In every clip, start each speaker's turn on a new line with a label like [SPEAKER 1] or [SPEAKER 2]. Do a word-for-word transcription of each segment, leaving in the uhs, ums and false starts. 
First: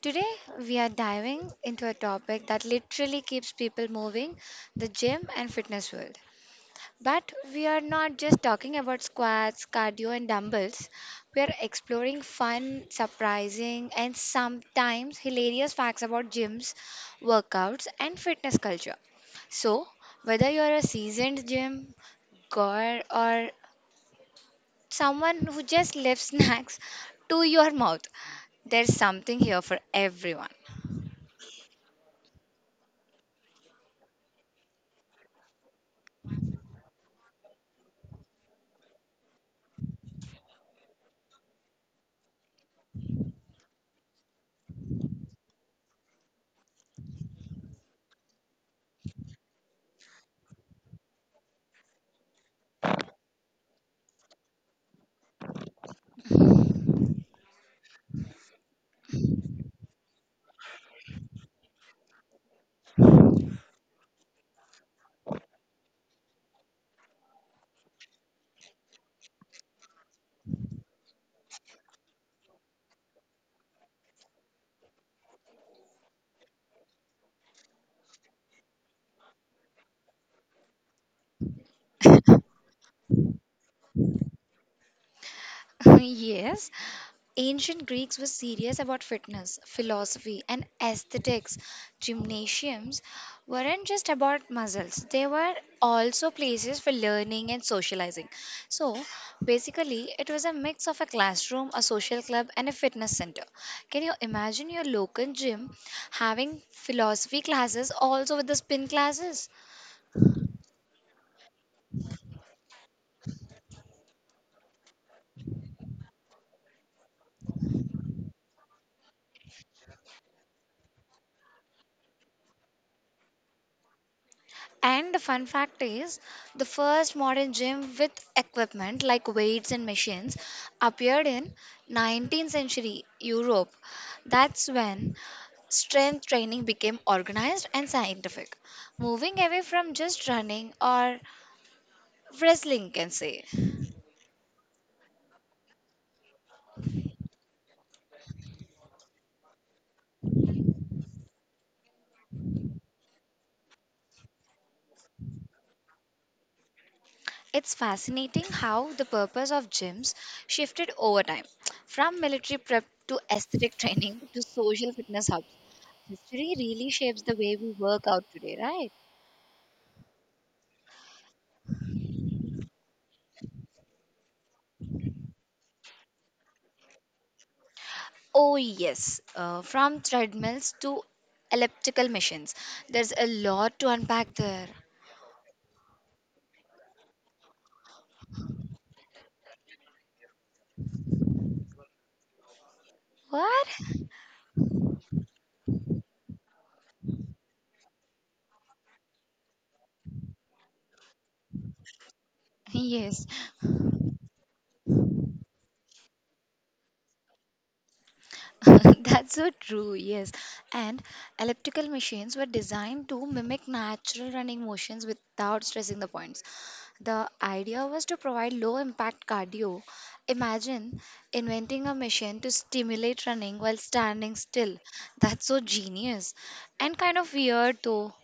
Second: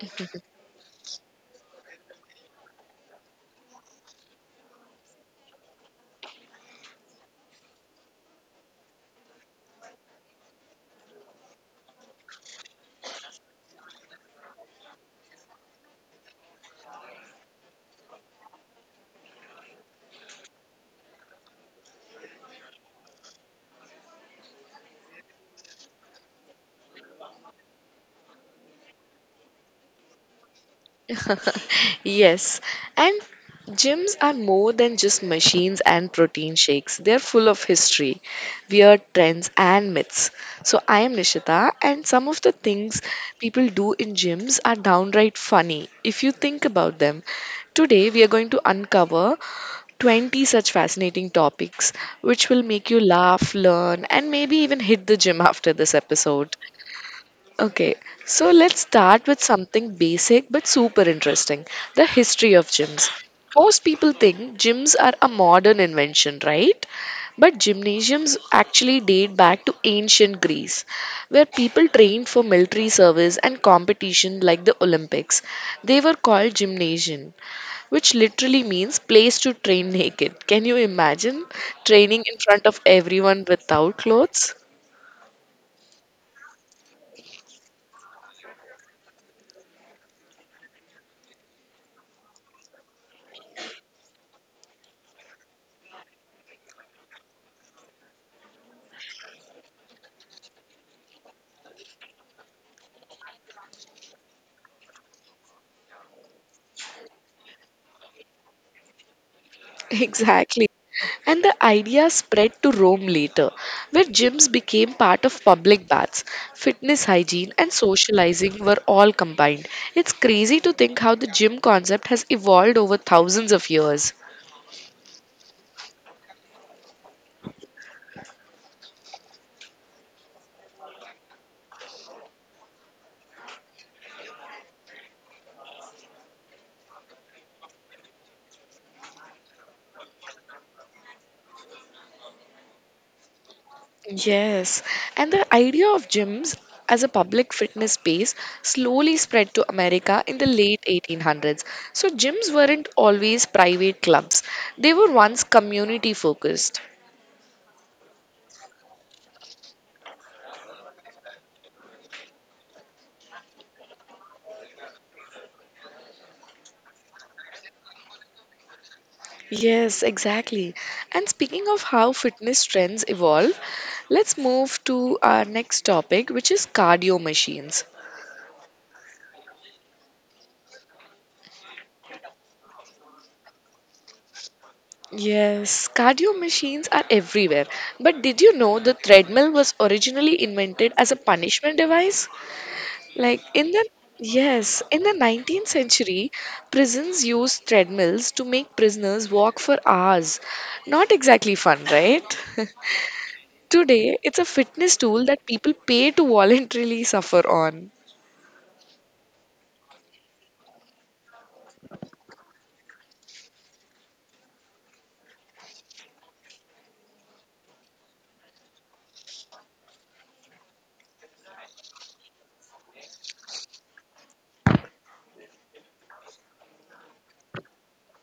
[SPEAKER 1] Today, we are diving into a topic that literally keeps people moving the gym and fitness world. But we are not just talking about squats, cardio, and dumbbells. We are exploring fun, surprising, and sometimes hilarious facts about gyms, workouts, and fitness culture. So, whether you're a seasoned gym goer or someone who just lifts snacks to your mouth, there's something here for everyone.
[SPEAKER 2] Yes, and gyms are more than just machines and protein shakes. They're full of history, weird trends, and myths. So, I am Nishita, and some of the things people do in gyms are downright funny if you think about them. Today, we are going to uncover twenty such fascinating topics which will make you laugh, learn, and maybe even hit the gym after this episode. Okay, so let's start with something basic but super interesting, the history of gyms. Most people think gyms are a modern invention, right? But gymnasiums actually date back to ancient Greece, where people trained for military service and competition like the Olympics. They were called gymnasium, which literally means place to train naked. Can you imagine training in front of everyone without clothes?
[SPEAKER 1] yes, Ancient Greeks were serious about fitness, philosophy, and aesthetics. Gymnasiums weren't just about muscles, they were also places for learning and socializing. So, basically, it was a mix of a classroom, a social club, and a fitness center. Can you imagine your local gym having philosophy classes also with the spin classes?
[SPEAKER 2] Exactly. And the idea spread to Rome later, where gyms became part of public baths. Fitness hygiene and socializing were all combined. It's crazy to think how the gym concept has evolved over thousands of years.
[SPEAKER 1] And the fun fact is, the first modern gym with equipment like weights and machines appeared in nineteenth century Europe. That's when strength training became organized and scientific, moving away from just running or wrestling, you can say.
[SPEAKER 2] Yes, and the idea of gyms as a public fitness space slowly spread to America in the late eighteen hundreds. So, gyms weren't always private clubs, they were once community focused.
[SPEAKER 1] It's fascinating how the purpose of gyms shifted over time, from military prep to aesthetic training to social fitness hubs. History really shapes the way we work out today, right?
[SPEAKER 2] Yes, exactly. And speaking of how fitness trends evolve, let's move to our next topic, which is cardio machines.
[SPEAKER 1] Oh, yes. Uh, from treadmills to elliptical machines. There's a lot to unpack there.
[SPEAKER 2] Yes, cardio machines are everywhere. But did you know the treadmill was originally invented as a punishment device? Like
[SPEAKER 1] What?
[SPEAKER 2] in the yes, in the nineteenth century, prisons used treadmills to make prisoners walk for hours. Not exactly fun, right?
[SPEAKER 1] Yes,
[SPEAKER 2] Today, it's a fitness tool that people pay to voluntarily suffer on.
[SPEAKER 1] that's so true. Yes. And elliptical machines were designed to mimic natural running motions without stressing the points. The idea was to provide low impact cardio. Imagine inventing a machine to stimulate running while standing still. That's so genius and kind of weird though.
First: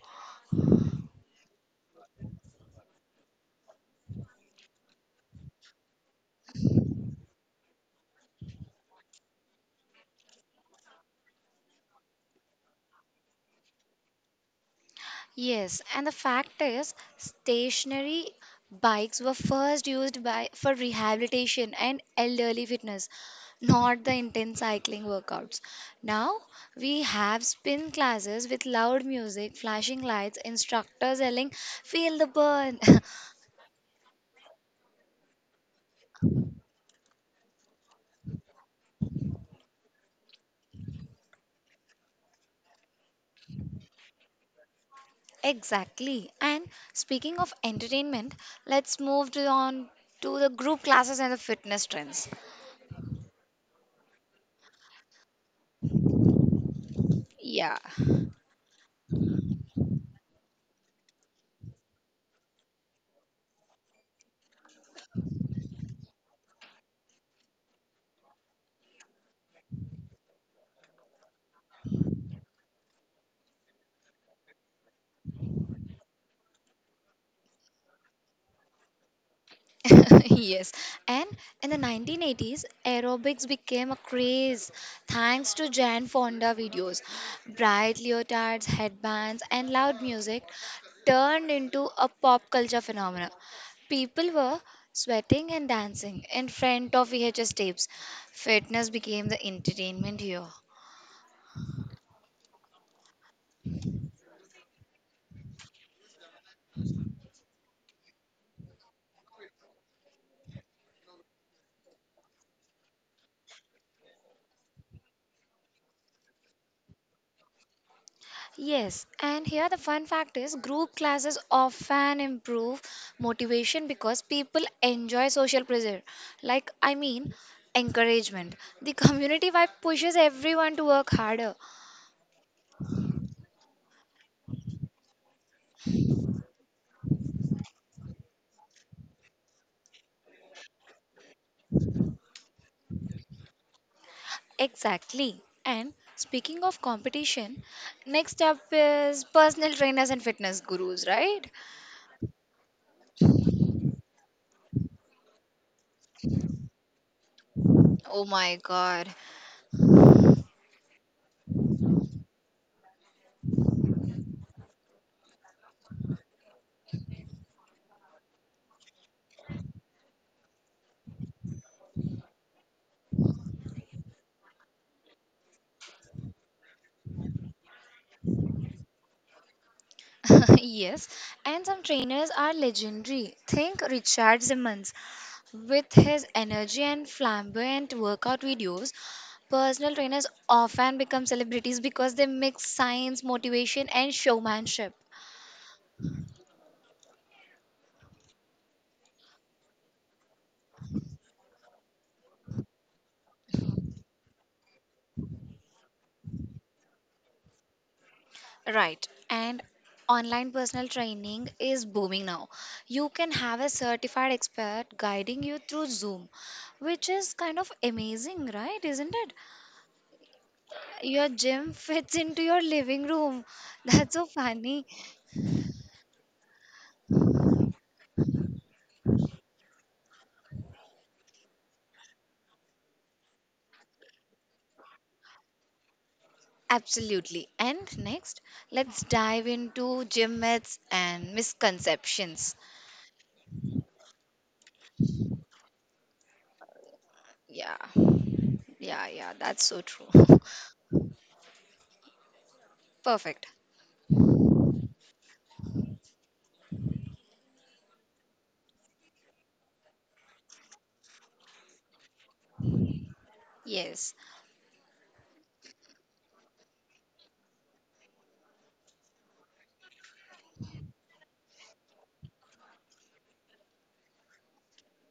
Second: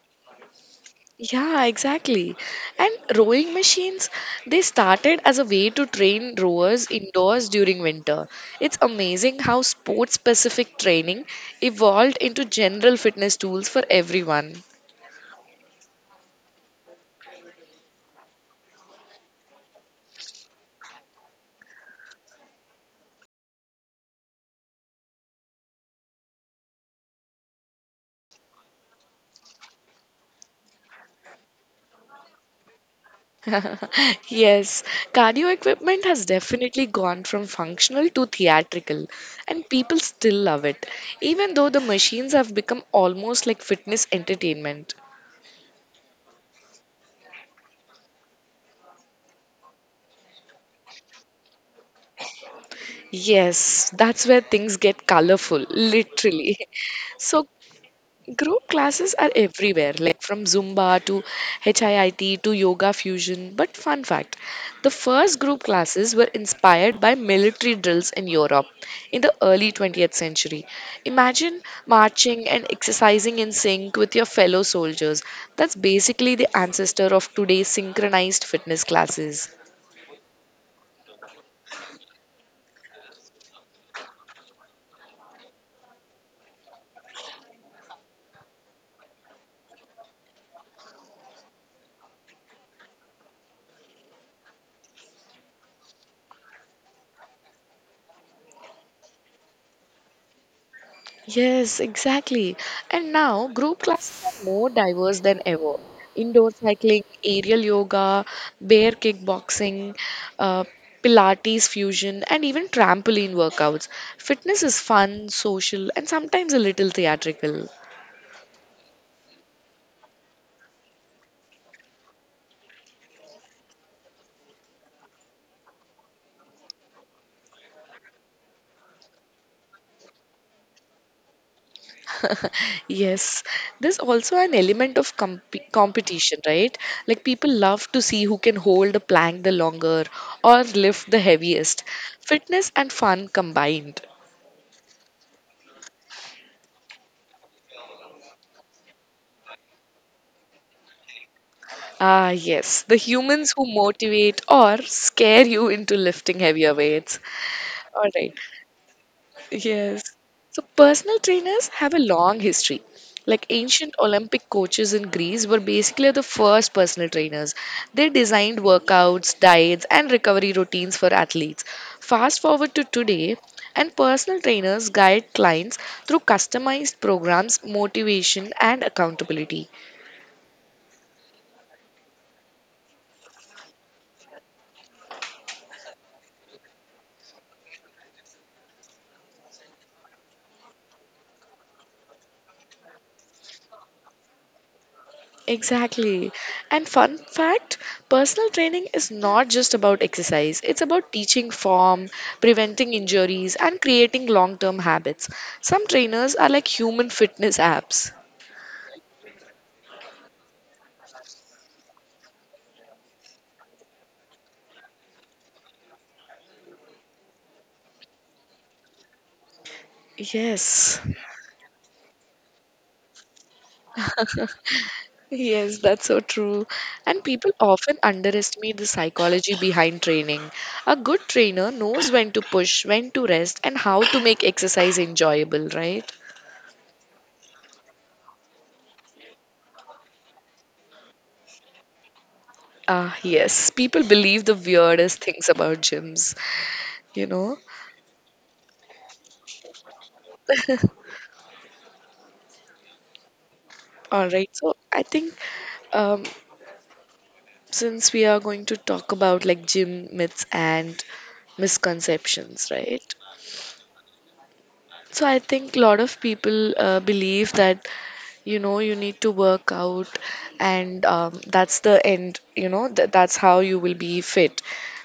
[SPEAKER 2] Yeah, exactly. And rowing machines, they started as a way to train rowers indoors during winter. It's amazing how sport specific training evolved into general fitness tools for everyone.
[SPEAKER 1] Yes, and the fact is, stationary bikes were first used by for rehabilitation and elderly fitness, not the intense cycling workouts. Now we have spin classes with loud music, flashing lights, instructors yelling, "Feel the burn."
[SPEAKER 2] Yes, cardio equipment has definitely gone from functional to theatrical, and people still love it, even though the machines have become almost like fitness entertainment.
[SPEAKER 1] Exactly. And speaking of entertainment, let's move to on to the group classes and the fitness trends.
[SPEAKER 2] Yes, that's where things get colorful, literally. So,
[SPEAKER 1] Yeah.
[SPEAKER 2] group classes are everywhere, like from Zumba to HIIT to yoga fusion. But, fun fact, the first group classes were inspired by military drills in Europe in the early twentieth century. Imagine marching and exercising in sync with your fellow soldiers. That's basically the ancestor of today's synchronized fitness classes.
[SPEAKER 1] yes and in the nineteen eighties aerobics became a craze thanks to jan fonda videos, bright leotards, headbands and loud music turned into a pop culture phenomenon. People were sweating and dancing in front of vhs tapes. Fitness became the entertainment here.
[SPEAKER 2] Yes, exactly. And now group classes are more diverse than ever. Indoor cycling, aerial yoga, bear kickboxing, uh, Pilates fusion, and even trampoline workouts. Fitness is fun, social, and sometimes a little theatrical.
[SPEAKER 1] Yes, and here the fun fact is group classes often improve motivation because people enjoy social pressure. Like, I mean, Encouragement. The community vibe pushes everyone to work harder.
[SPEAKER 2] Yes, there's also an element of comp- competition, right? Like people love to see who can hold a plank the longer or lift the heaviest. Fitness and fun combined.
[SPEAKER 1] Exactly. And speaking of competition, next up is personal trainers and fitness gurus, right?
[SPEAKER 2] Ah, yes, the humans who motivate or scare you into lifting heavier weights. All
[SPEAKER 1] Oh
[SPEAKER 2] right,
[SPEAKER 1] my god.
[SPEAKER 2] yes. So, personal trainers have a long history. Like ancient Olympic coaches in Greece were basically the first personal trainers. They designed workouts, diets, and recovery routines for athletes. Fast forward to today, and personal trainers guide clients through customized programs, motivation, and accountability.
[SPEAKER 1] yes, and some trainers are legendary. Think Richard Simmons. With his energy and flamboyant workout videos, personal trainers often become celebrities because they mix science, motivation, and showmanship.
[SPEAKER 2] Exactly. And fun fact, personal training is not just about exercise, it's about teaching form, preventing injuries, and creating long term habits. Some trainers are like human fitness apps.
[SPEAKER 1] Right. And online personal training is booming now. You can have a certified expert guiding you through Zoom, which is kind of amazing, right? Isn't it?
[SPEAKER 2] Yes.
[SPEAKER 1] Your gym fits into your living room. That's so funny.
[SPEAKER 2] Yes, that's so true. And people often underestimate the psychology behind training. A good trainer knows when to push, when to rest, and how to make exercise enjoyable, right?
[SPEAKER 1] Absolutely. And next, let's dive into gym myths and misconceptions.
[SPEAKER 2] Ah, yes. People believe the weirdest things about gyms, you know?
[SPEAKER 1] Yeah, yeah, yeah, that's so true. Perfect.
[SPEAKER 2] All right. So I think um, since we are going to talk about like gym myths and misconceptions, right?
[SPEAKER 1] Yes,
[SPEAKER 2] So I think a lot of people uh, believe that you know you need to work out and um, that's the end. You know th- that's how you will be fit.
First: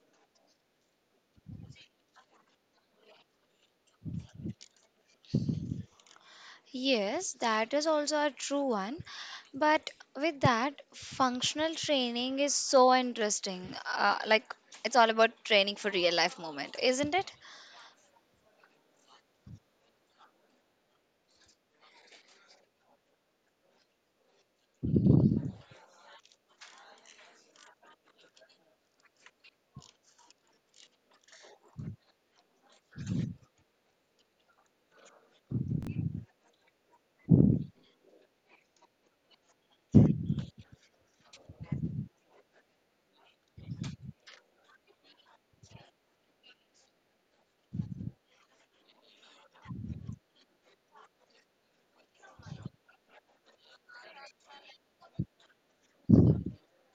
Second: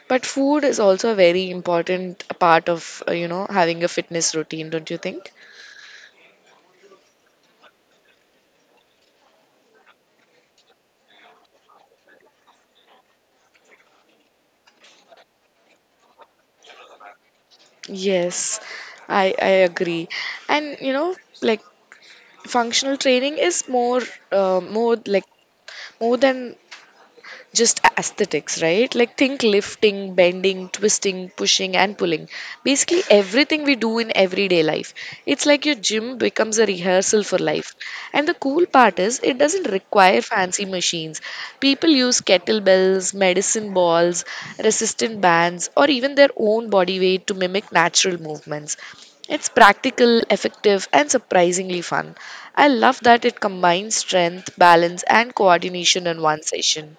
[SPEAKER 2] But food is also a very important part of uh, you know having a fitness routine, don't you think?
[SPEAKER 1] yes, that is also a true one. But with that, functional training is so interesting. Uh, like, it's all about training for real life moment, isn't it?
[SPEAKER 2] Yes, I I agree. And you know, like functional training is more uh, more like more than just aesthetics, right? Like think lifting, bending, twisting, pushing, and pulling. Basically, everything we do in everyday life. It's like your gym becomes a rehearsal for life. And the cool part is, it doesn't require fancy machines. People use kettlebells, medicine balls, resistant bands, or even their own body weight to mimic natural movements. It's practical, effective, and surprisingly fun. I love that it combines strength, balance, and coordination in one session.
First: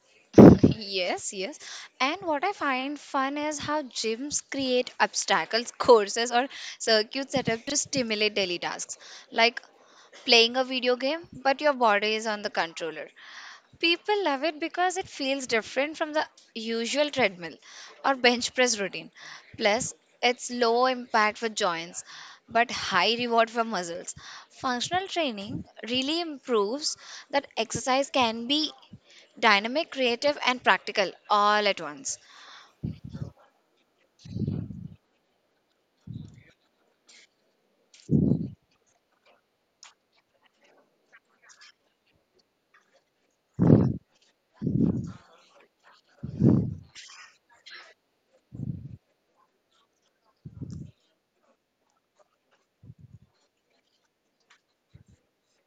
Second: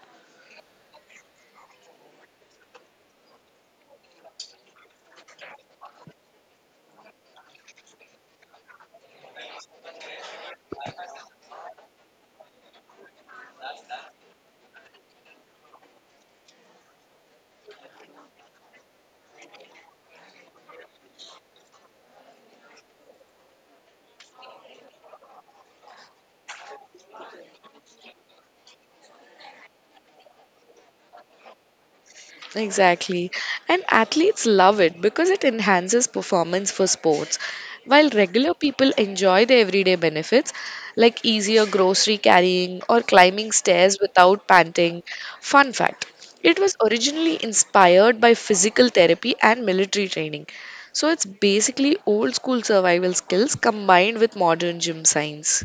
[SPEAKER 1] Yes, yes. And what I find fun is how gyms create obstacles, courses, or circuits set up to stimulate daily tasks, like playing a video game, but your body is on the controller. People love it because it feels different from the usual treadmill or bench press routine. Plus, it's low impact for joints but high reward for muscles. Functional training really improves that exercise can be dynamic, creative, and practical all at once.
[SPEAKER 2] Exactly. And athletes love it because it enhances performance for sports. While regular people enjoy the everyday benefits like easier grocery carrying or climbing stairs without panting. Fun fact, it was originally inspired by physical therapy and military training. So it's basically old school survival skills combined with modern gym science.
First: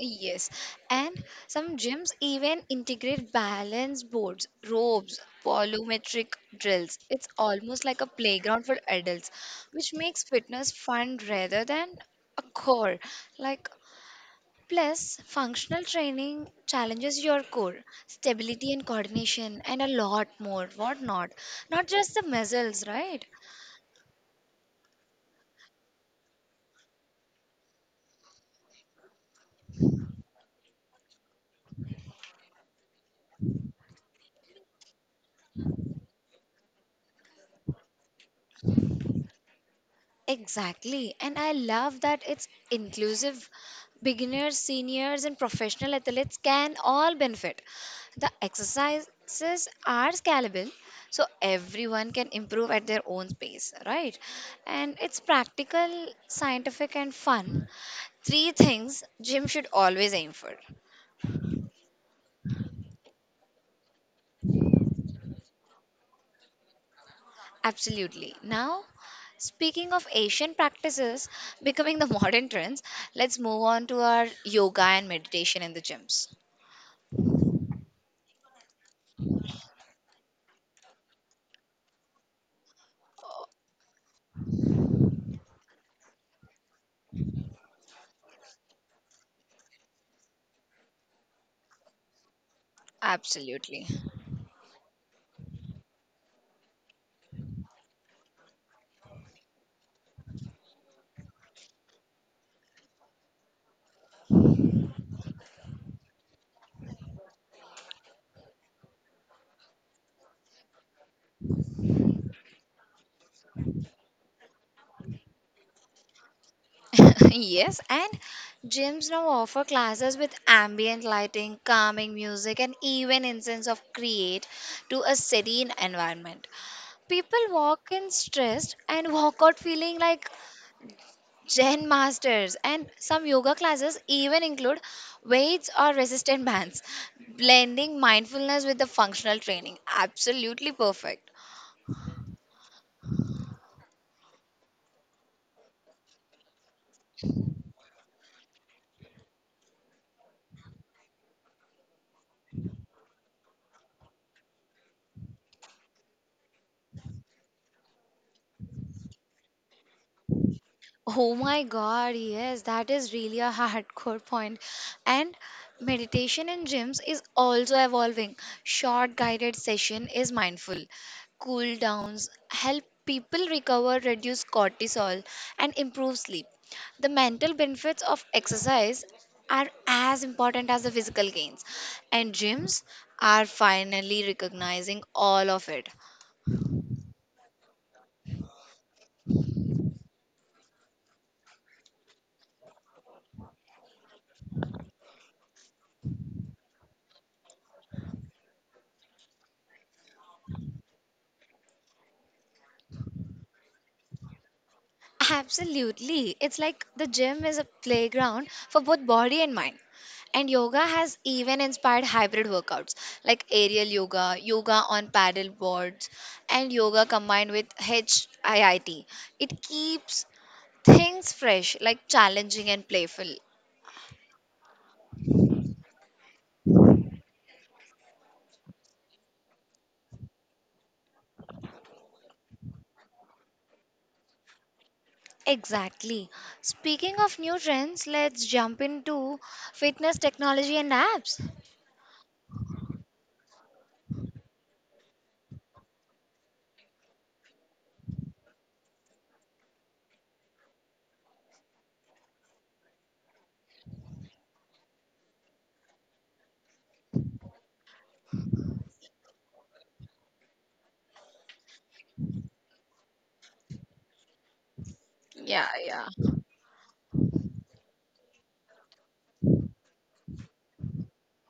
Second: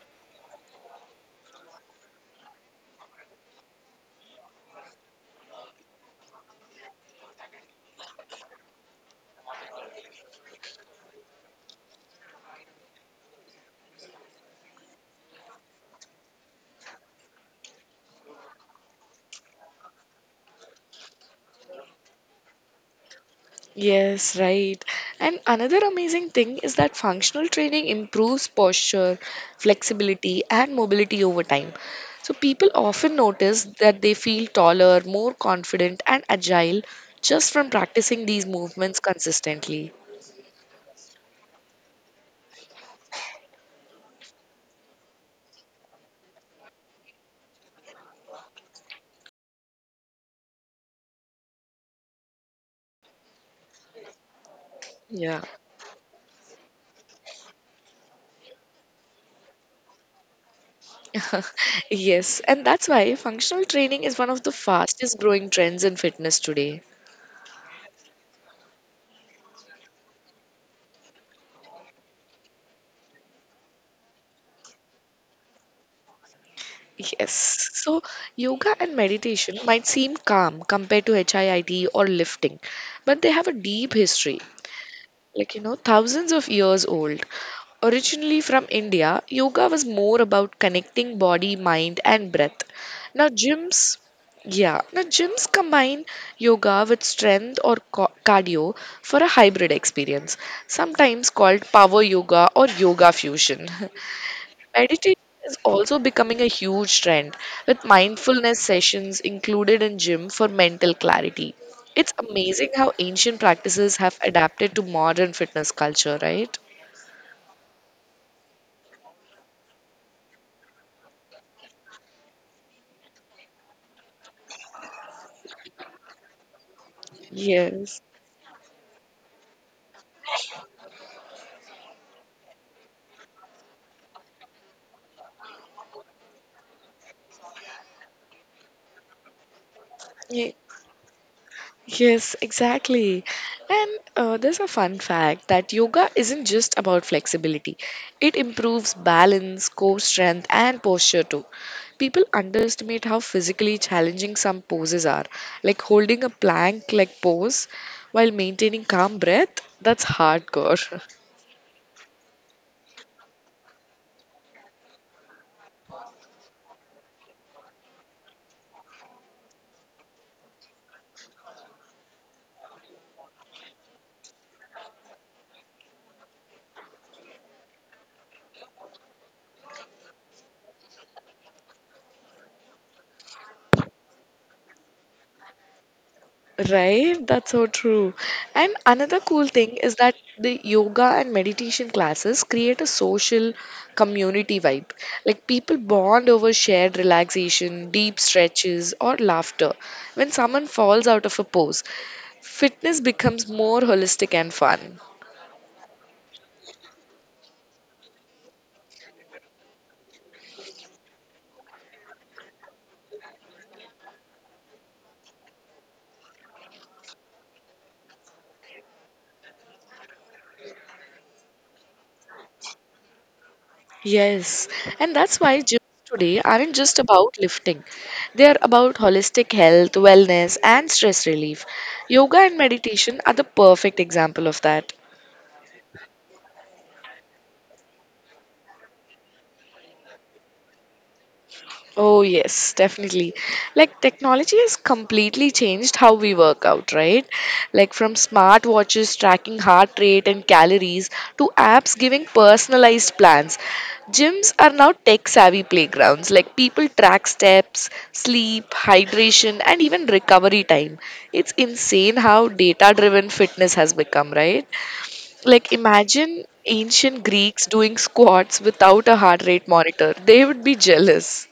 [SPEAKER 1] Yes, and some gyms even integrate balance boards, ropes, volumetric drills. It's almost like a playground for adults, which makes fitness fun rather than a core. Like, plus, functional training challenges your core, stability and coordination, and a lot more, what not. Not just the muscles, right?
[SPEAKER 2] Yes, right. And another amazing thing is that functional training improves posture, flexibility, and mobility over time. So people often notice that they feel taller, more confident, and agile just from practicing these movements consistently.
[SPEAKER 1] Exactly. And I love that it's inclusive. Beginners, seniors, and professional athletes can all benefit. The exercises are scalable, so everyone can improve at their own pace, right? And it's
[SPEAKER 2] Yeah.
[SPEAKER 1] practical, scientific, and fun. Three things gym should always aim for.
[SPEAKER 2] Yes, and that's why functional training is one of the fastest growing trends in fitness today.
[SPEAKER 1] Absolutely. Now, speaking of Asian practices becoming the modern trends, let's move on to our yoga and meditation in the gyms.
[SPEAKER 2] Yes. So yoga and meditation might seem calm compared to HIIT or lifting, but they have a deep history, like, you know, thousands of years old. Originally from India, yoga was more about connecting body, mind, and breath. Now,
[SPEAKER 1] Absolutely.
[SPEAKER 2] gyms, yeah, Now gyms combine yoga with strength or co- cardio for a hybrid experience, sometimes called power yoga or yoga fusion. Meditation is also becoming a huge trend with mindfulness sessions included in gym for mental clarity. It's amazing how ancient practices have adapted to modern fitness culture, right?
[SPEAKER 1] yes, and gyms now offer classes with ambient lighting, calming music, and even incense of create to a serene environment. People walk
[SPEAKER 2] Yes.
[SPEAKER 1] in stressed and walk out feeling like Zen masters, and some yoga classes even include weights or resistant bands, blending mindfulness with the functional training.
[SPEAKER 2] Yeah.
[SPEAKER 1] Absolutely perfect.
[SPEAKER 2] Yes, exactly. And uh, there's a fun fact that yoga isn't just about flexibility, it improves balance, core strength, and posture too. People underestimate how physically challenging some poses are, like holding a plank like pose while maintaining calm breath. That's hardcore.
[SPEAKER 1] Oh my god, yes, that is really a hardcore point. And meditation in gyms is also evolving. Short guided session is mindful. Cool downs help people recover, reduce cortisol and improve sleep. The mental benefits of exercise are as important as the physical gains and gyms are finally recognizing all of it.
[SPEAKER 2] Right? That's so true. And another cool thing is that the yoga and meditation classes create a social community vibe. Like people bond over shared relaxation, deep stretches, or laughter. When someone falls out of a pose, fitness becomes more holistic and fun.
[SPEAKER 1] Absolutely. It's like the gym is a playground for both body and mind. And yoga has even inspired hybrid workouts like aerial yoga, yoga on paddle boards, and yoga combined with hit. It keeps things fresh, like challenging and playful.
[SPEAKER 2] Yes, and that's why gyms today aren't just about lifting. They are about holistic health, wellness, and stress relief. Yoga and meditation are the perfect example of that.
[SPEAKER 1] Exactly. Speaking of new trends, let's jump into fitness technology and apps.
[SPEAKER 2] Oh, yes, definitely. Like, technology has completely changed how we work out, right? Like, from smart watches tracking heart rate and calories to apps giving personalized plans. Gyms are now tech savvy playgrounds. Like, people track steps, sleep, hydration, and even recovery time. It's insane how data driven fitness has become, right?
[SPEAKER 1] Yeah,
[SPEAKER 2] Like,
[SPEAKER 1] yeah.
[SPEAKER 2] imagine ancient Greeks doing squats without a heart rate monitor, they would be jealous.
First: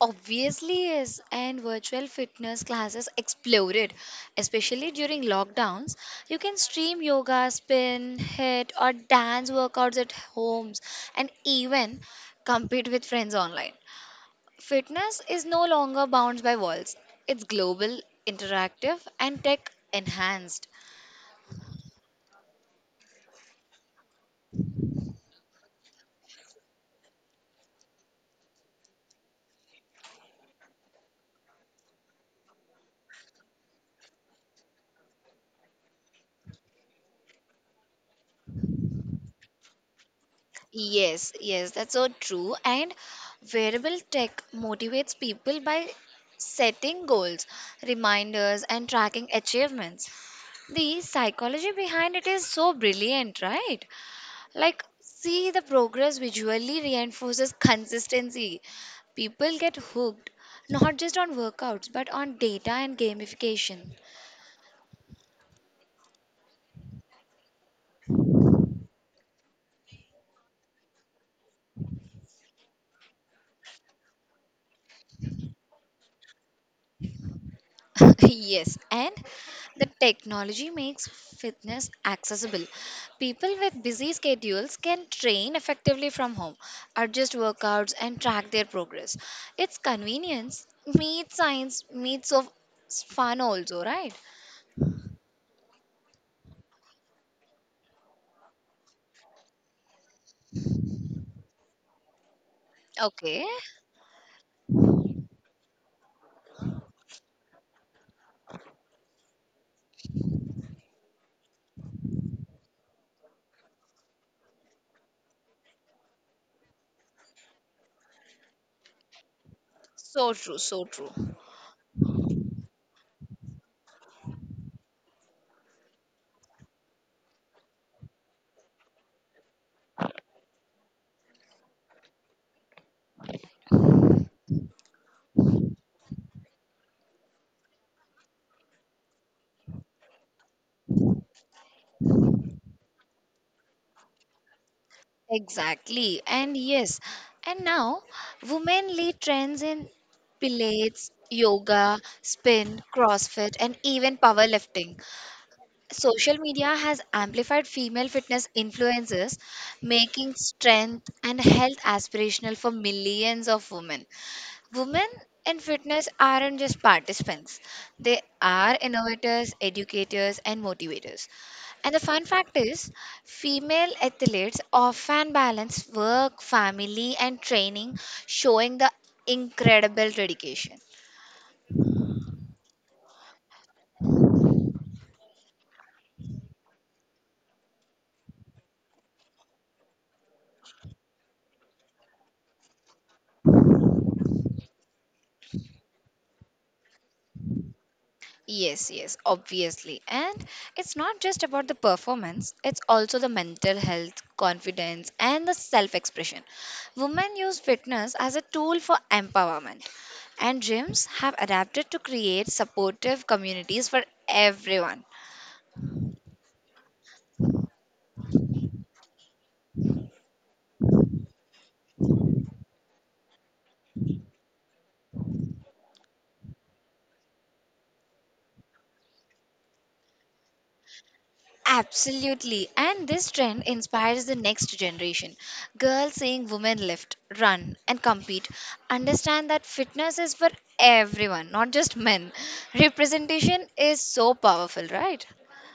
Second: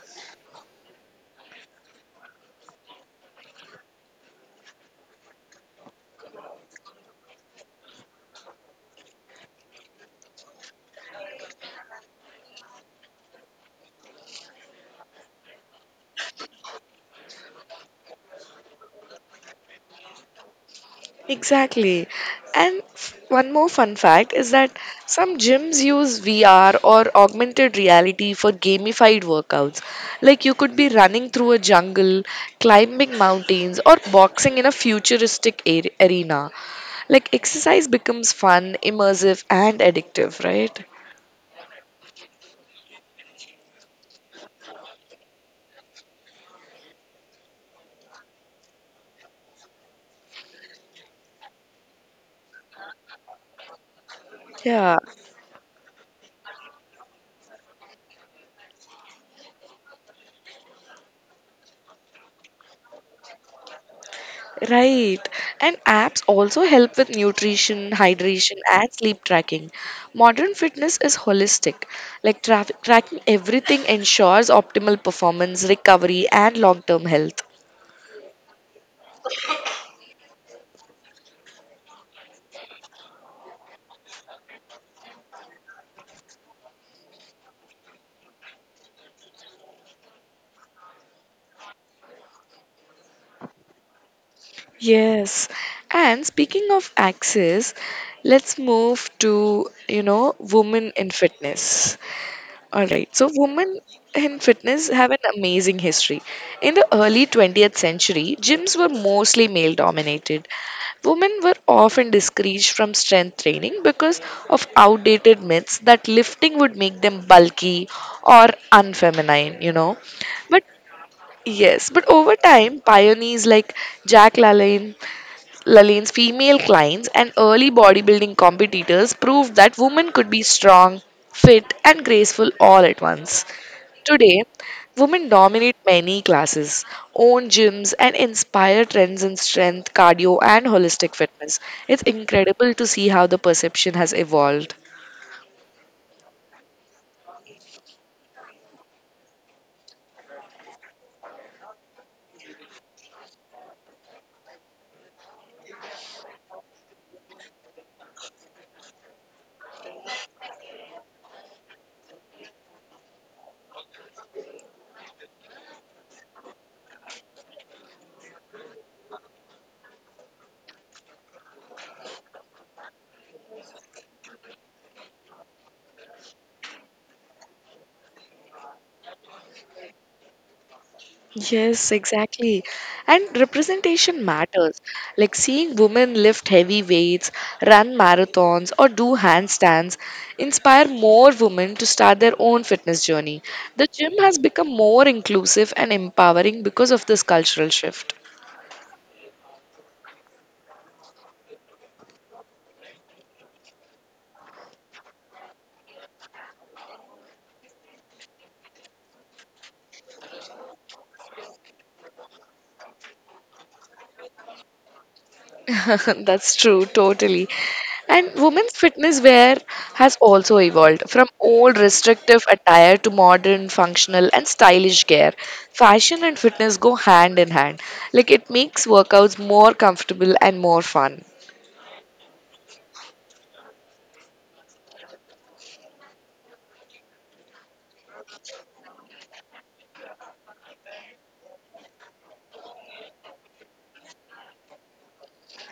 [SPEAKER 1] Obviously, is and virtual fitness classes exploded, especially during lockdowns. You can stream yoga, spin, hit, or dance workouts at homes and even compete with friends online. Fitness is no longer bound by walls, it's global, interactive, and tech enhanced.
[SPEAKER 2] Exactly. And f- one more fun fact is that some gyms use V R or augmented reality for gamified workouts. Like you could be running through a jungle, climbing mountains, or boxing in a futuristic ar- arena. Like exercise becomes fun, immersive, and addictive, right?
[SPEAKER 1] Yes, yes, that's so true. And wearable tech motivates people by setting goals, reminders, and tracking achievements. The psychology behind it is so brilliant, right? Like,
[SPEAKER 2] Yeah.
[SPEAKER 1] see the progress visually reinforces consistency. People get hooked not just on workouts but on data and gamification.
[SPEAKER 2] Right. And apps also help with nutrition, hydration, and sleep tracking. Modern fitness is holistic. Like tra- tracking everything ensures optimal performance, recovery, and long term health.
[SPEAKER 1] yes, and the technology makes fitness accessible. People with busy schedules can train effectively from home, adjust workouts, and track their progress. It's convenience meets science meets of fun also, right?
[SPEAKER 2] Yes. And speaking of access, let's move to, you know, women in fitness. All right. So,
[SPEAKER 1] Okay.
[SPEAKER 2] women in fitness have an amazing history. In the early twentieth century, gyms were mostly male dominated. Women were often discouraged from strength training because of outdated myths that lifting would make them bulky or unfeminine, you know.
[SPEAKER 1] So true,
[SPEAKER 2] But
[SPEAKER 1] so true.
[SPEAKER 2] yes, but over time, pioneers like Jack LaLanne, LaLanne's female clients, and early bodybuilding competitors proved that women could be strong, fit, and graceful all at once. Today, women dominate many classes, own gyms, and inspire trends in strength, cardio, and holistic fitness. It's incredible to see how the perception has evolved.
[SPEAKER 1] Exactly. And yes, and now women lead trends in pilates, yoga, spin, CrossFit, and even powerlifting. Social media has amplified female fitness influences, making strength and health aspirational for millions of women. Women in fitness aren't just participants, they are innovators, educators, and motivators. And the fun fact is, female athletes often balance work, family, and training, showing the incredible dedication.
[SPEAKER 2] Yes, exactly. And representation matters. Like seeing women lift heavy weights, run marathons, or do handstands inspire more women to start their own fitness journey. The gym has become more inclusive and empowering because of this cultural shift.
[SPEAKER 1] Yes, yes, obviously. And it's not just about the performance, it's also the mental health, confidence, and the self expression. Women use fitness as a tool for empowerment, and gyms have adapted to create supportive communities for everyone.
[SPEAKER 2] That's true, totally. And women's fitness wear has also evolved from old restrictive attire to modern, functional, and stylish gear. Fashion and fitness go hand in hand. Like it makes workouts more comfortable and more fun.
[SPEAKER 1] Absolutely. And this trend inspires the next generation. Girls seeing women lift, run, and compete understand that fitness is for everyone, not just men. Representation is so powerful, right?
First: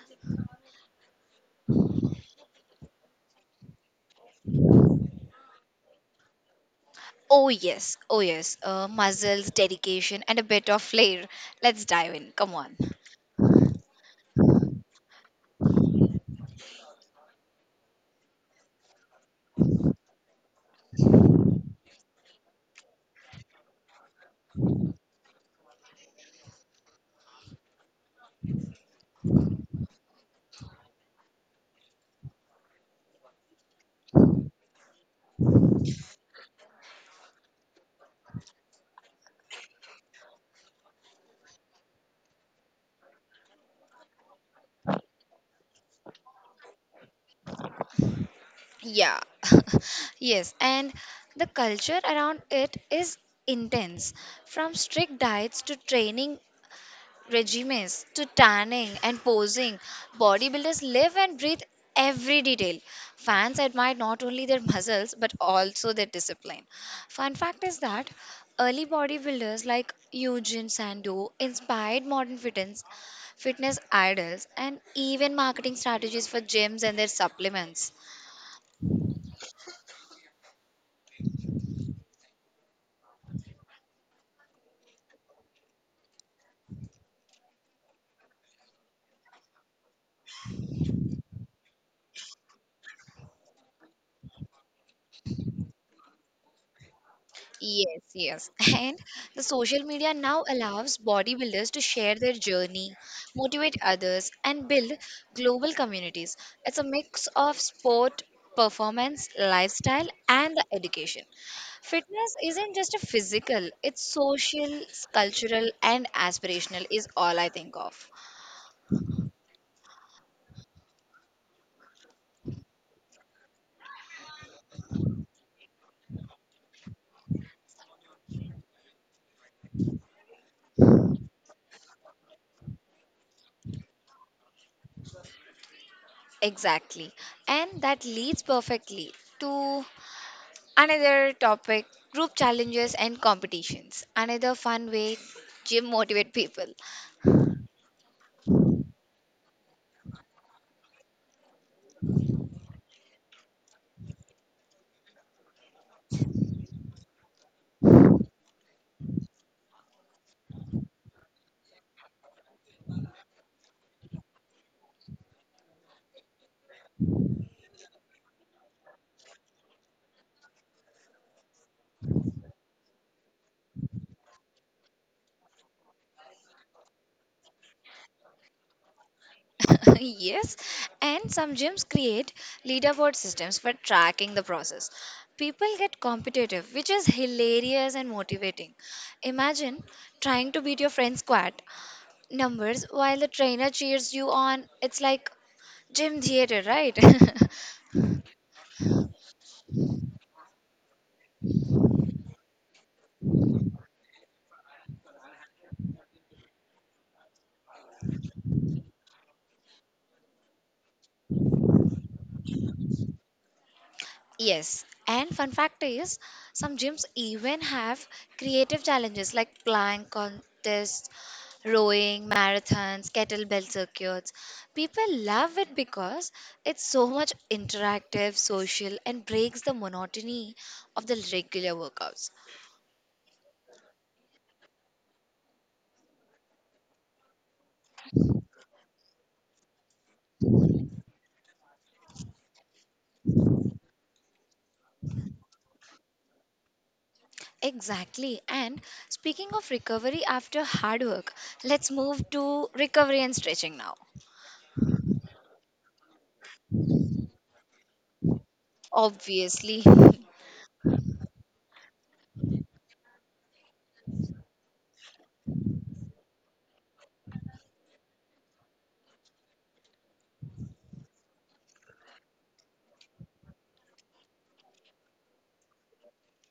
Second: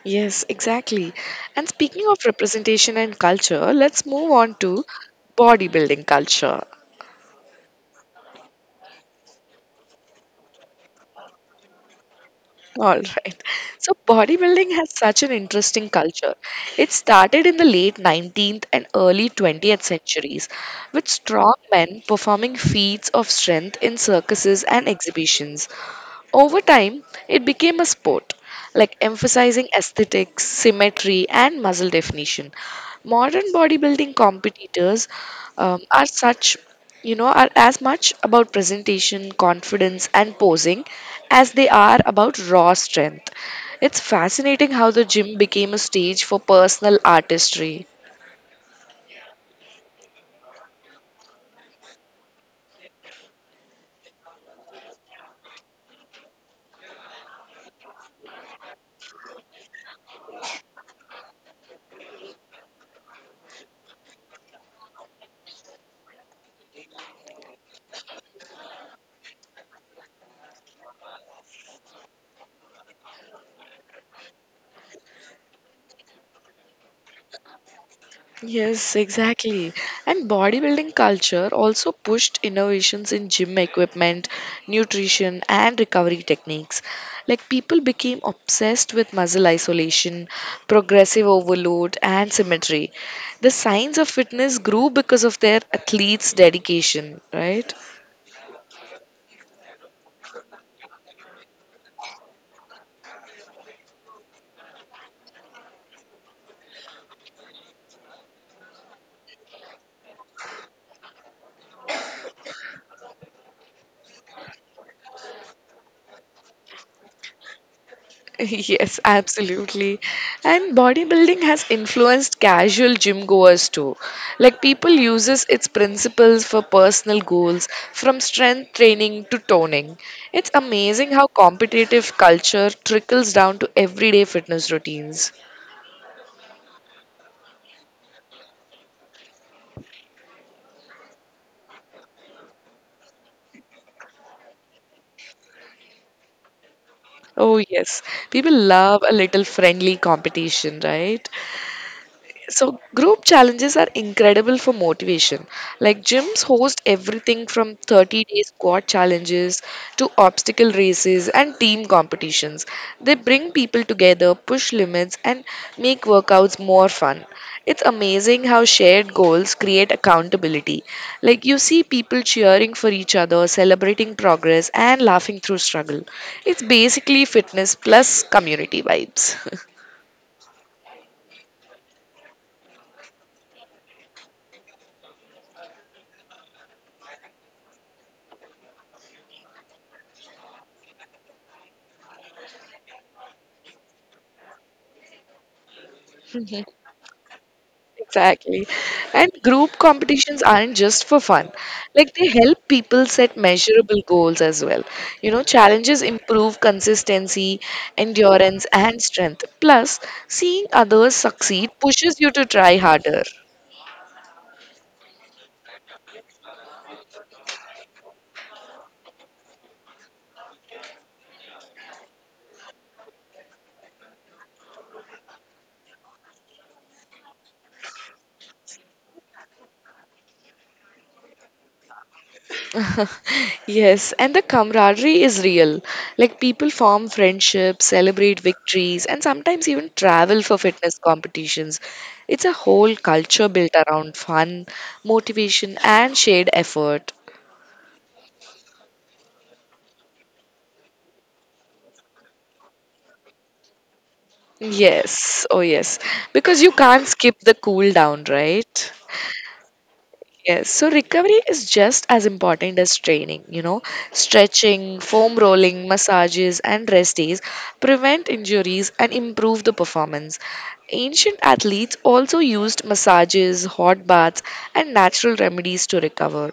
[SPEAKER 2] Yes, exactly. And speaking of representation and culture, let's move on to bodybuilding culture.
[SPEAKER 1] Oh, yes. Oh, yes. Uh, muscles, dedication, and a bit of flair. Let's dive in. Come on.
[SPEAKER 2] All right. So bodybuilding has such an interesting culture. It started in the late nineteenth and early twentieth centuries with strong men performing feats of strength in circuses and exhibitions. Over time, it became a sport, like emphasizing aesthetics, symmetry, and muscle definition. Modern bodybuilding competitors um, are such, you know, are as much about presentation, confidence, and posing as they are about raw strength. It's fascinating how the gym became a stage for personal artistry.
[SPEAKER 1] Yeah. Yes. And the culture around it is intense from strict diets to training regimes to tanning and posing. Bodybuilders live and breathe every detail. Fans admire not only their muscles but also their discipline. Fun fact is that early bodybuilders like Eugene Sandow inspired modern fitness, fitness idols and even marketing strategies for gyms and their supplements.
[SPEAKER 2] Yes, exactly. And bodybuilding culture also pushed innovations in gym equipment, nutrition, and recovery techniques. Like people became obsessed with muscle isolation, progressive overload, and symmetry. The science of fitness grew because of their athletes' dedication, right?
[SPEAKER 1] Yes, yes. And the social media now allows bodybuilders to share their journey, motivate others, and build global communities. It's a mix of sport, performance, lifestyle, and the education. Fitness isn't just a physical, it's social, cultural, and aspirational, is all I think of.
[SPEAKER 2] Yes, absolutely. And bodybuilding has influenced casual gym goers too. Like people uses its principles for personal goals from strength training to toning. It's amazing how competitive culture trickles down to everyday fitness routines.
[SPEAKER 1] Exactly. And that leads perfectly to another topic, group challenges and competitions. Another fun way gym motivate people.
[SPEAKER 2] Oh yes, people love a little friendly competition, right? So group challenges are incredible for motivation. Like gyms host everything from thirty day squat challenges to obstacle races and team competitions. They bring people together, push limits, and make workouts more fun. It's amazing how shared goals create accountability. Like you see people cheering for each other, celebrating progress, and laughing through struggle. It's basically fitness plus community vibes.
[SPEAKER 1] yes, and some gyms create leaderboard systems for tracking the process. People get competitive, which is hilarious and motivating. Imagine trying to beat your friend's squat numbers while the trainer cheers you on. It's like gym theater, right?
[SPEAKER 2] Exactly. And group competitions aren't just for fun. Like they help people set measurable goals as well. You know, challenges improve consistency, endurance, and strength. Plus, seeing others succeed pushes you to try harder.
[SPEAKER 1] Yes, and fun fact is some gyms even have creative challenges like plank contests, rowing, marathons, kettlebell circuits. People love it because it's so much interactive, social, and breaks the monotony of the regular workouts.
[SPEAKER 2] Yes, and the camaraderie is real. Like people form friendships, celebrate victories, and sometimes even travel for fitness competitions. It's a whole culture built around fun, motivation, and shared effort.
[SPEAKER 1] Exactly. And speaking of recovery after hard work, let's move to recovery and stretching now.
[SPEAKER 2] Yes, oh yes. Because you can't skip the cool down, right?
[SPEAKER 1] Obviously.
[SPEAKER 2] Yes, so recovery is just as important as training, you know. Stretching, foam rolling, massages, and rest days prevent injuries and improve the performance. Ancient athletes also used massages, hot baths, and natural remedies to recover.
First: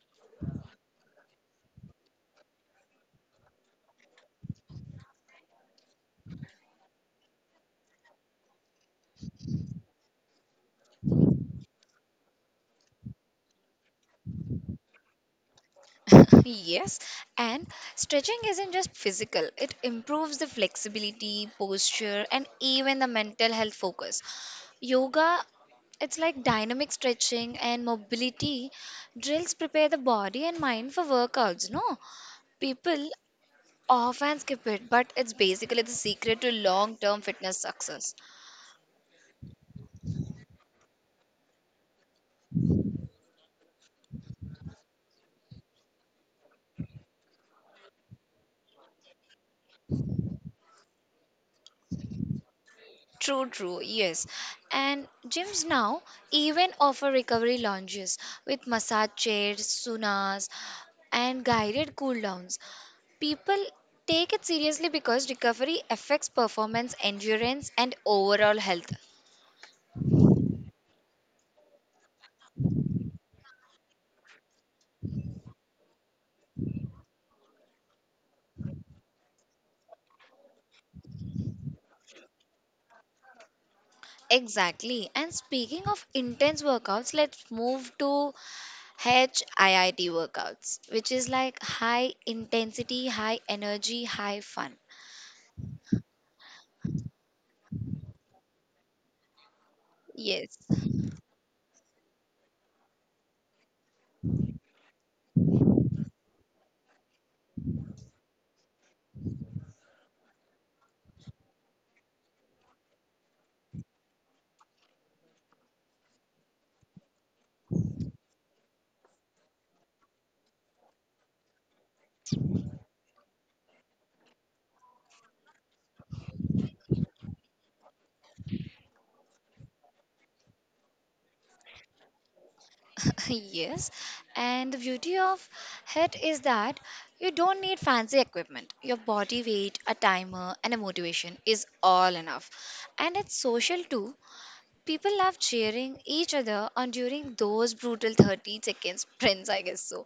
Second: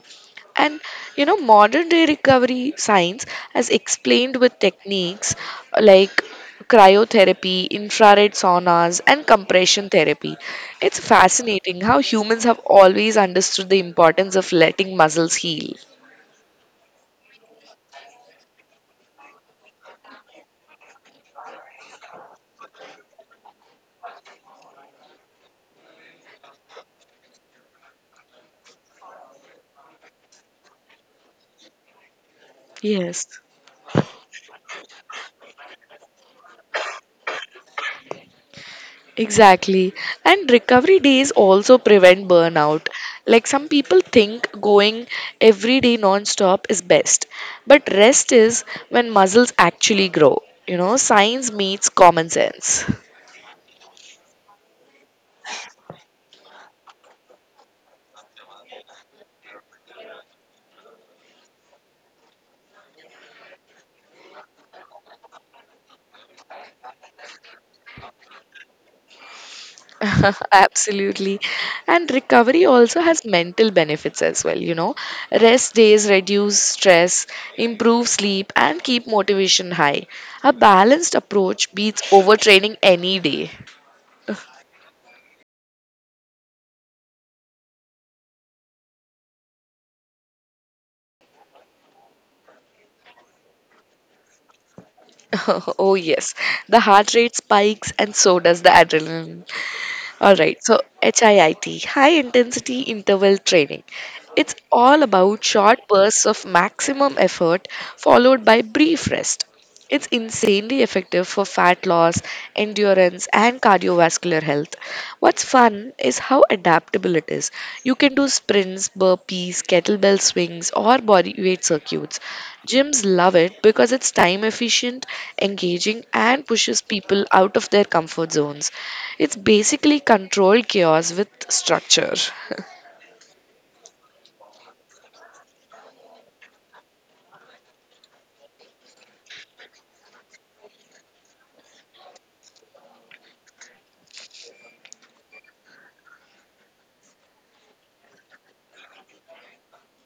[SPEAKER 2] And you know, modern day recovery science has explained with techniques like cryotherapy, infrared saunas, and compression therapy. It's fascinating how humans have always understood the importance of letting muscles heal.
[SPEAKER 1] yes, and stretching isn't just physical, it improves the flexibility, posture, and even the mental health focus. Yoga, it's like dynamic stretching and mobility drills prepare the body and mind for workouts, no? People
[SPEAKER 2] Yes.
[SPEAKER 1] often skip it, but it's basically the secret to long term fitness success.
[SPEAKER 2] Exactly. And recovery days also prevent burnout. Like some people think going every day non-stop is best, but rest is when muscles actually grow. You know, science meets common sense.
[SPEAKER 1] True, true, yes. And gyms now even offer recovery lounges with massage chairs, saunas, and guided cool downs. People take it seriously because recovery affects performance, endurance, and overall health.
[SPEAKER 2] Absolutely. And recovery also has mental benefits as well, you know. Rest days reduce stress, improve sleep, and keep motivation high. A balanced approach beats overtraining any day.
[SPEAKER 1] Exactly. And speaking of intense workouts, let's move to hit workouts, which is like high intensity, high energy, high fun.
[SPEAKER 2] Oh, yes. The heart rate spikes and so does the adrenaline. All
[SPEAKER 1] Yes.
[SPEAKER 2] right. So, hit, high intensity interval training. It's all about short bursts of maximum effort followed by brief rest. It's insanely effective for fat loss, endurance, and cardiovascular health. What's fun is how adaptable it is. You can do sprints, burpees, kettlebell swings, or body weight circuits. Gyms love it because it's time efficient, engaging, and pushes people out of their comfort zones. It's basically controlled chaos with structure.
[SPEAKER 1] Yes, and the beauty of it is that you don't need fancy equipment. Your body weight, a timer, and a motivation is all enough. And it's social too. People love cheering each other on during those brutal thirty second sprints, I guess so.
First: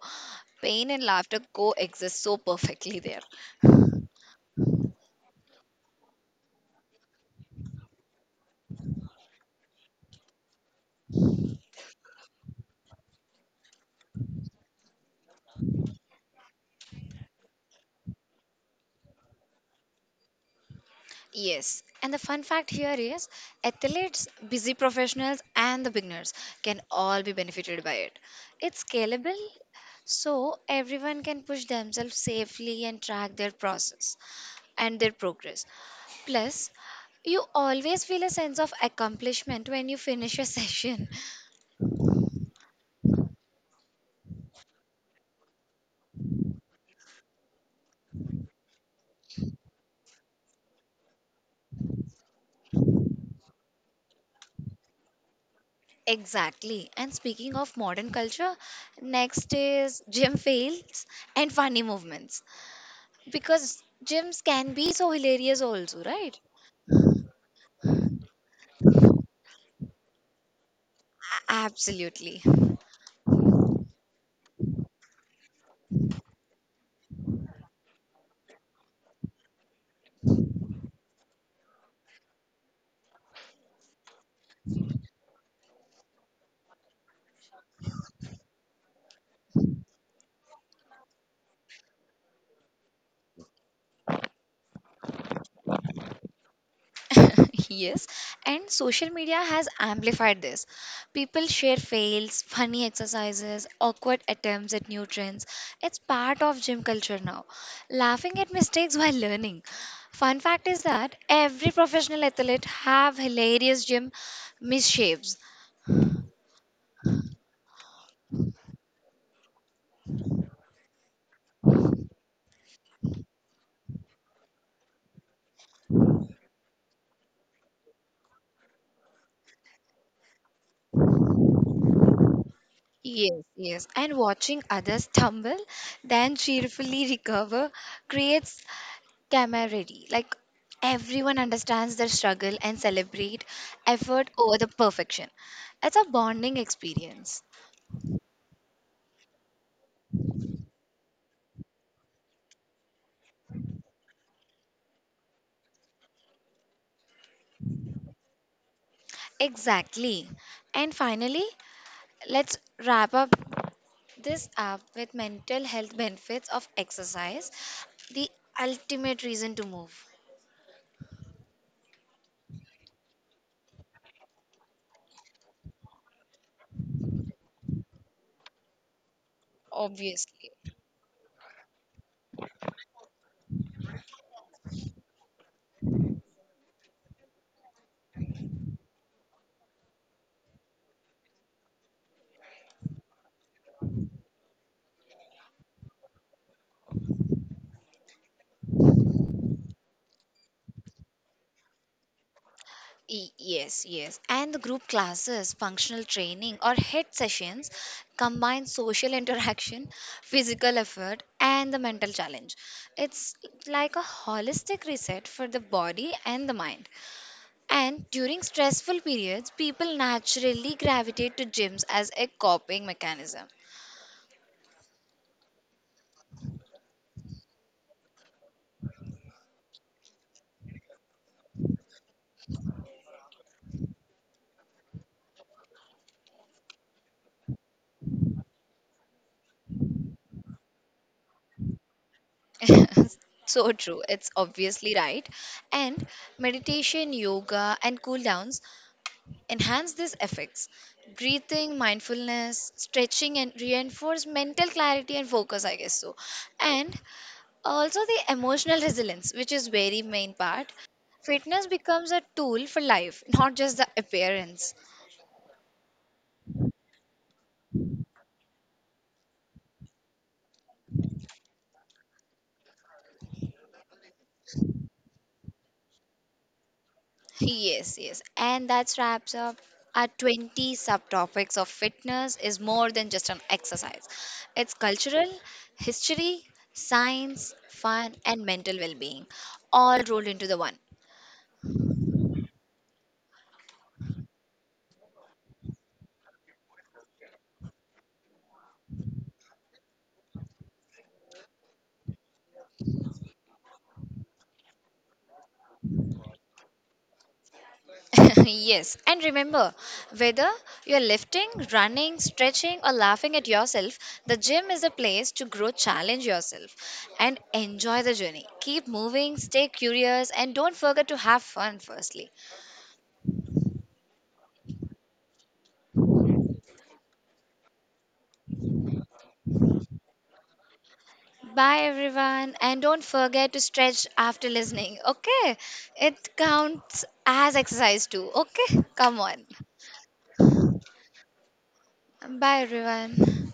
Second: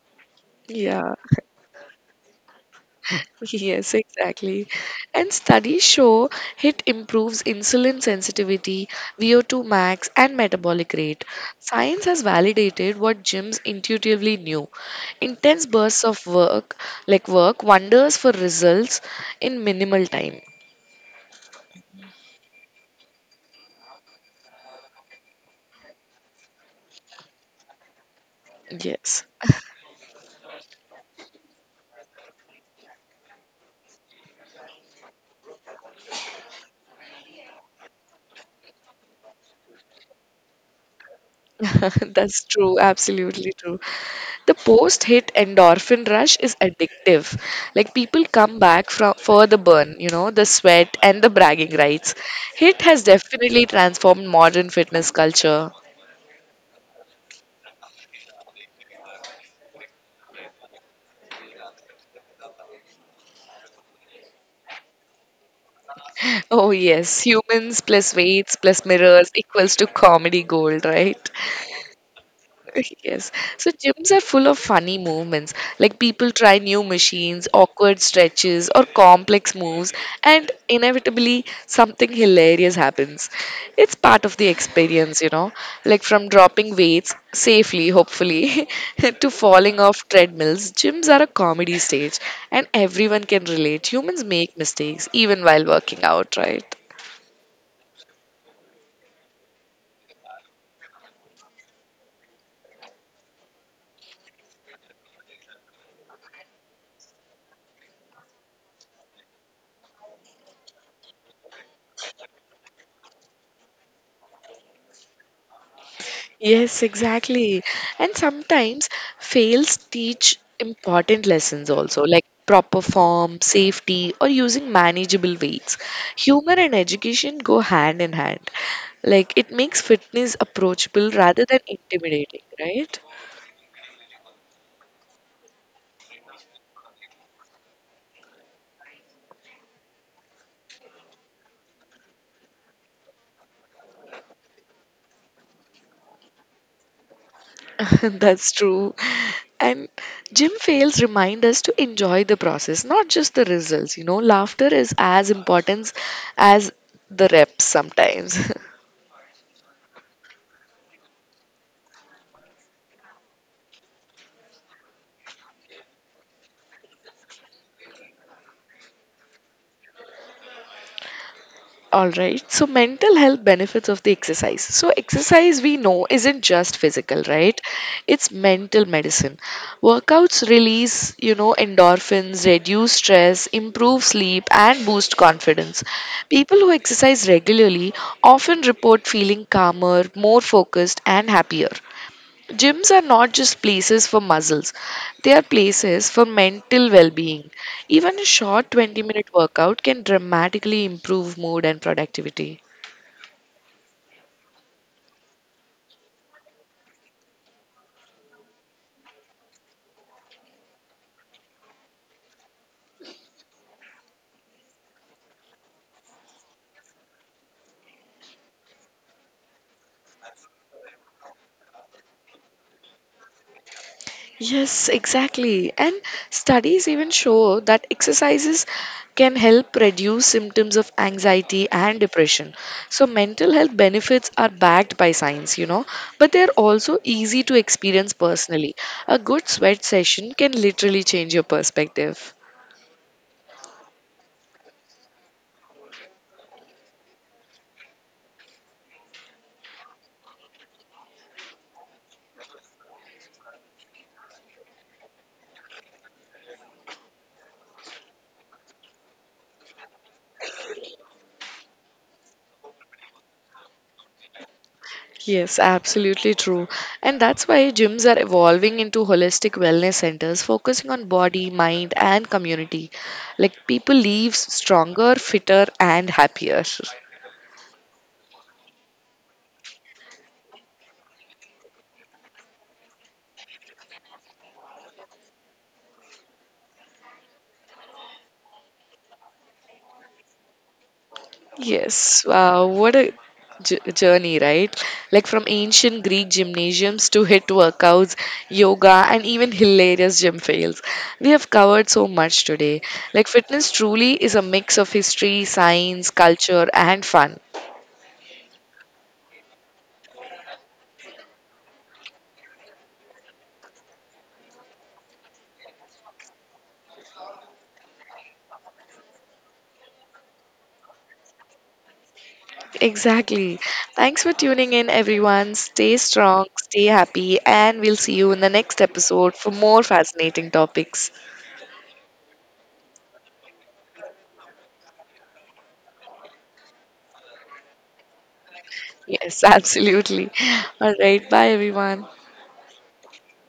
[SPEAKER 1] Pain and
[SPEAKER 2] Yeah.
[SPEAKER 1] laughter coexist so perfectly there.
[SPEAKER 2] Yes, exactly. And studies show it improves insulin sensitivity, V O two max, and metabolic rate. Science has validated what gyms intuitively knew. Intense bursts of work, like work, wonders for results in minimal time.
[SPEAKER 1] Yes, and the fun fact here is athletes, busy professionals, and the beginners can all be benefited by it. It's
[SPEAKER 2] Yes.
[SPEAKER 1] scalable, so everyone can push themselves safely and track their process and their progress. Plus, you always feel a sense of accomplishment when you finish a session.
[SPEAKER 2] That's true, absolutely true. The post-hit endorphin rush is addictive. Like people come back from for the burn, you know, the sweat and the bragging rights. Hit has definitely transformed modern fitness culture.
[SPEAKER 1] Exactly. And speaking of modern culture, next is gym fails and funny movements because gyms can be so hilarious also, right?
[SPEAKER 2] Oh yes, humans plus weights plus mirrors equals to comedy gold, right?
[SPEAKER 1] Absolutely.
[SPEAKER 2] Yes. So gyms are full of funny movements. Like people try new machines, awkward stretches, or complex moves, and inevitably something hilarious happens. It's part of the experience, you know. Like from dropping weights safely, hopefully, to falling off treadmills, gyms are a comedy stage, and everyone can relate. Humans make mistakes even while working out, right?
[SPEAKER 1] yes. And social media has amplified this. People share fails, funny exercises, awkward attempts at new trends. It's part of gym culture now. Laughing at mistakes while learning. Fun fact is that every professional athlete have hilarious gym misshapes.
[SPEAKER 2] Yes, exactly. And sometimes fails teach important lessons also, like proper form, safety, or using manageable weights. Humor and education go hand in hand. Like it makes fitness approachable rather than intimidating, right?
[SPEAKER 1] Yes, yes. And watching others stumble, then cheerfully recover, creates camaraderie. Like everyone understands their struggle and celebrate effort over the perfection. It's a bonding experience.
[SPEAKER 2] That's true. And gym fails remind us to enjoy the process, not just the results. You know, laughter is as important as the reps sometimes.
[SPEAKER 1] Exactly. And finally, let's wrap up this up with mental health benefits of exercise, the ultimate reason to move,
[SPEAKER 2] All right. So, mental health benefits of the exercise. So, exercise we know isn't just physical, right? It's mental medicine. Workouts
[SPEAKER 1] obviously.
[SPEAKER 2] release, you know, endorphins, reduce stress, improve sleep, and boost confidence. People who exercise regularly often report feeling calmer, more focused, and happier. Gyms are not just places for muscles, they are places for mental well being. Even a short twenty minute workout can dramatically improve mood and productivity.
[SPEAKER 1] Y- Yes, yes. And the group classes, functional training, or head sessions combine social interaction, physical effort, and the mental challenge. It's like a holistic reset for the body and the mind. And during stressful periods, people naturally gravitate to gyms as a coping mechanism.
[SPEAKER 2] Yes, exactly. And studies even show that exercises can help reduce symptoms of anxiety and depression. So, mental health benefits are backed by science, you know, but they're also easy to experience personally. A good sweat session can literally change your perspective.
[SPEAKER 1] So true. It's obviously right. And meditation, yoga, and cool downs enhance these effects. Breathing, mindfulness, stretching, and reinforce mental clarity and focus, I guess so. And also the emotional resilience, which is very main part. Fitness becomes a tool for life, not just the appearance.
[SPEAKER 2] Yes, absolutely true. And that's why gyms are evolving into holistic wellness centers focusing on body, mind, and community. Like people leave stronger, fitter, and happier.
[SPEAKER 1] Yes, yes. And that wraps up our twenty subtopics of fitness is more than just an exercise. It's cultural, history, science, fun, and mental well being, all rolled into the one.
[SPEAKER 2] Yes, wow, what a j- journey, right? Like from ancient Greek gymnasiums to hit workouts, yoga, and even hilarious gym fails. We have covered so much today. Like fitness truly is a mix of history, science, culture, and fun.
[SPEAKER 1] yes, and remember whether you're lifting, running, stretching, or laughing at yourself, the gym is a place to grow, challenge yourself, and enjoy the journey. Keep moving, stay curious, and don't forget to have fun firstly.
[SPEAKER 2] Exactly. Thanks for tuning in, everyone. Stay strong, stay happy, and we'll see you in the next episode for more fascinating topics.
[SPEAKER 1] Bye, everyone, and don't forget to stretch after listening, okay? It counts as exercise too, okay? Come on.
[SPEAKER 2] Yes, absolutely. All right. Bye, everyone.
[SPEAKER 1] Bye, everyone.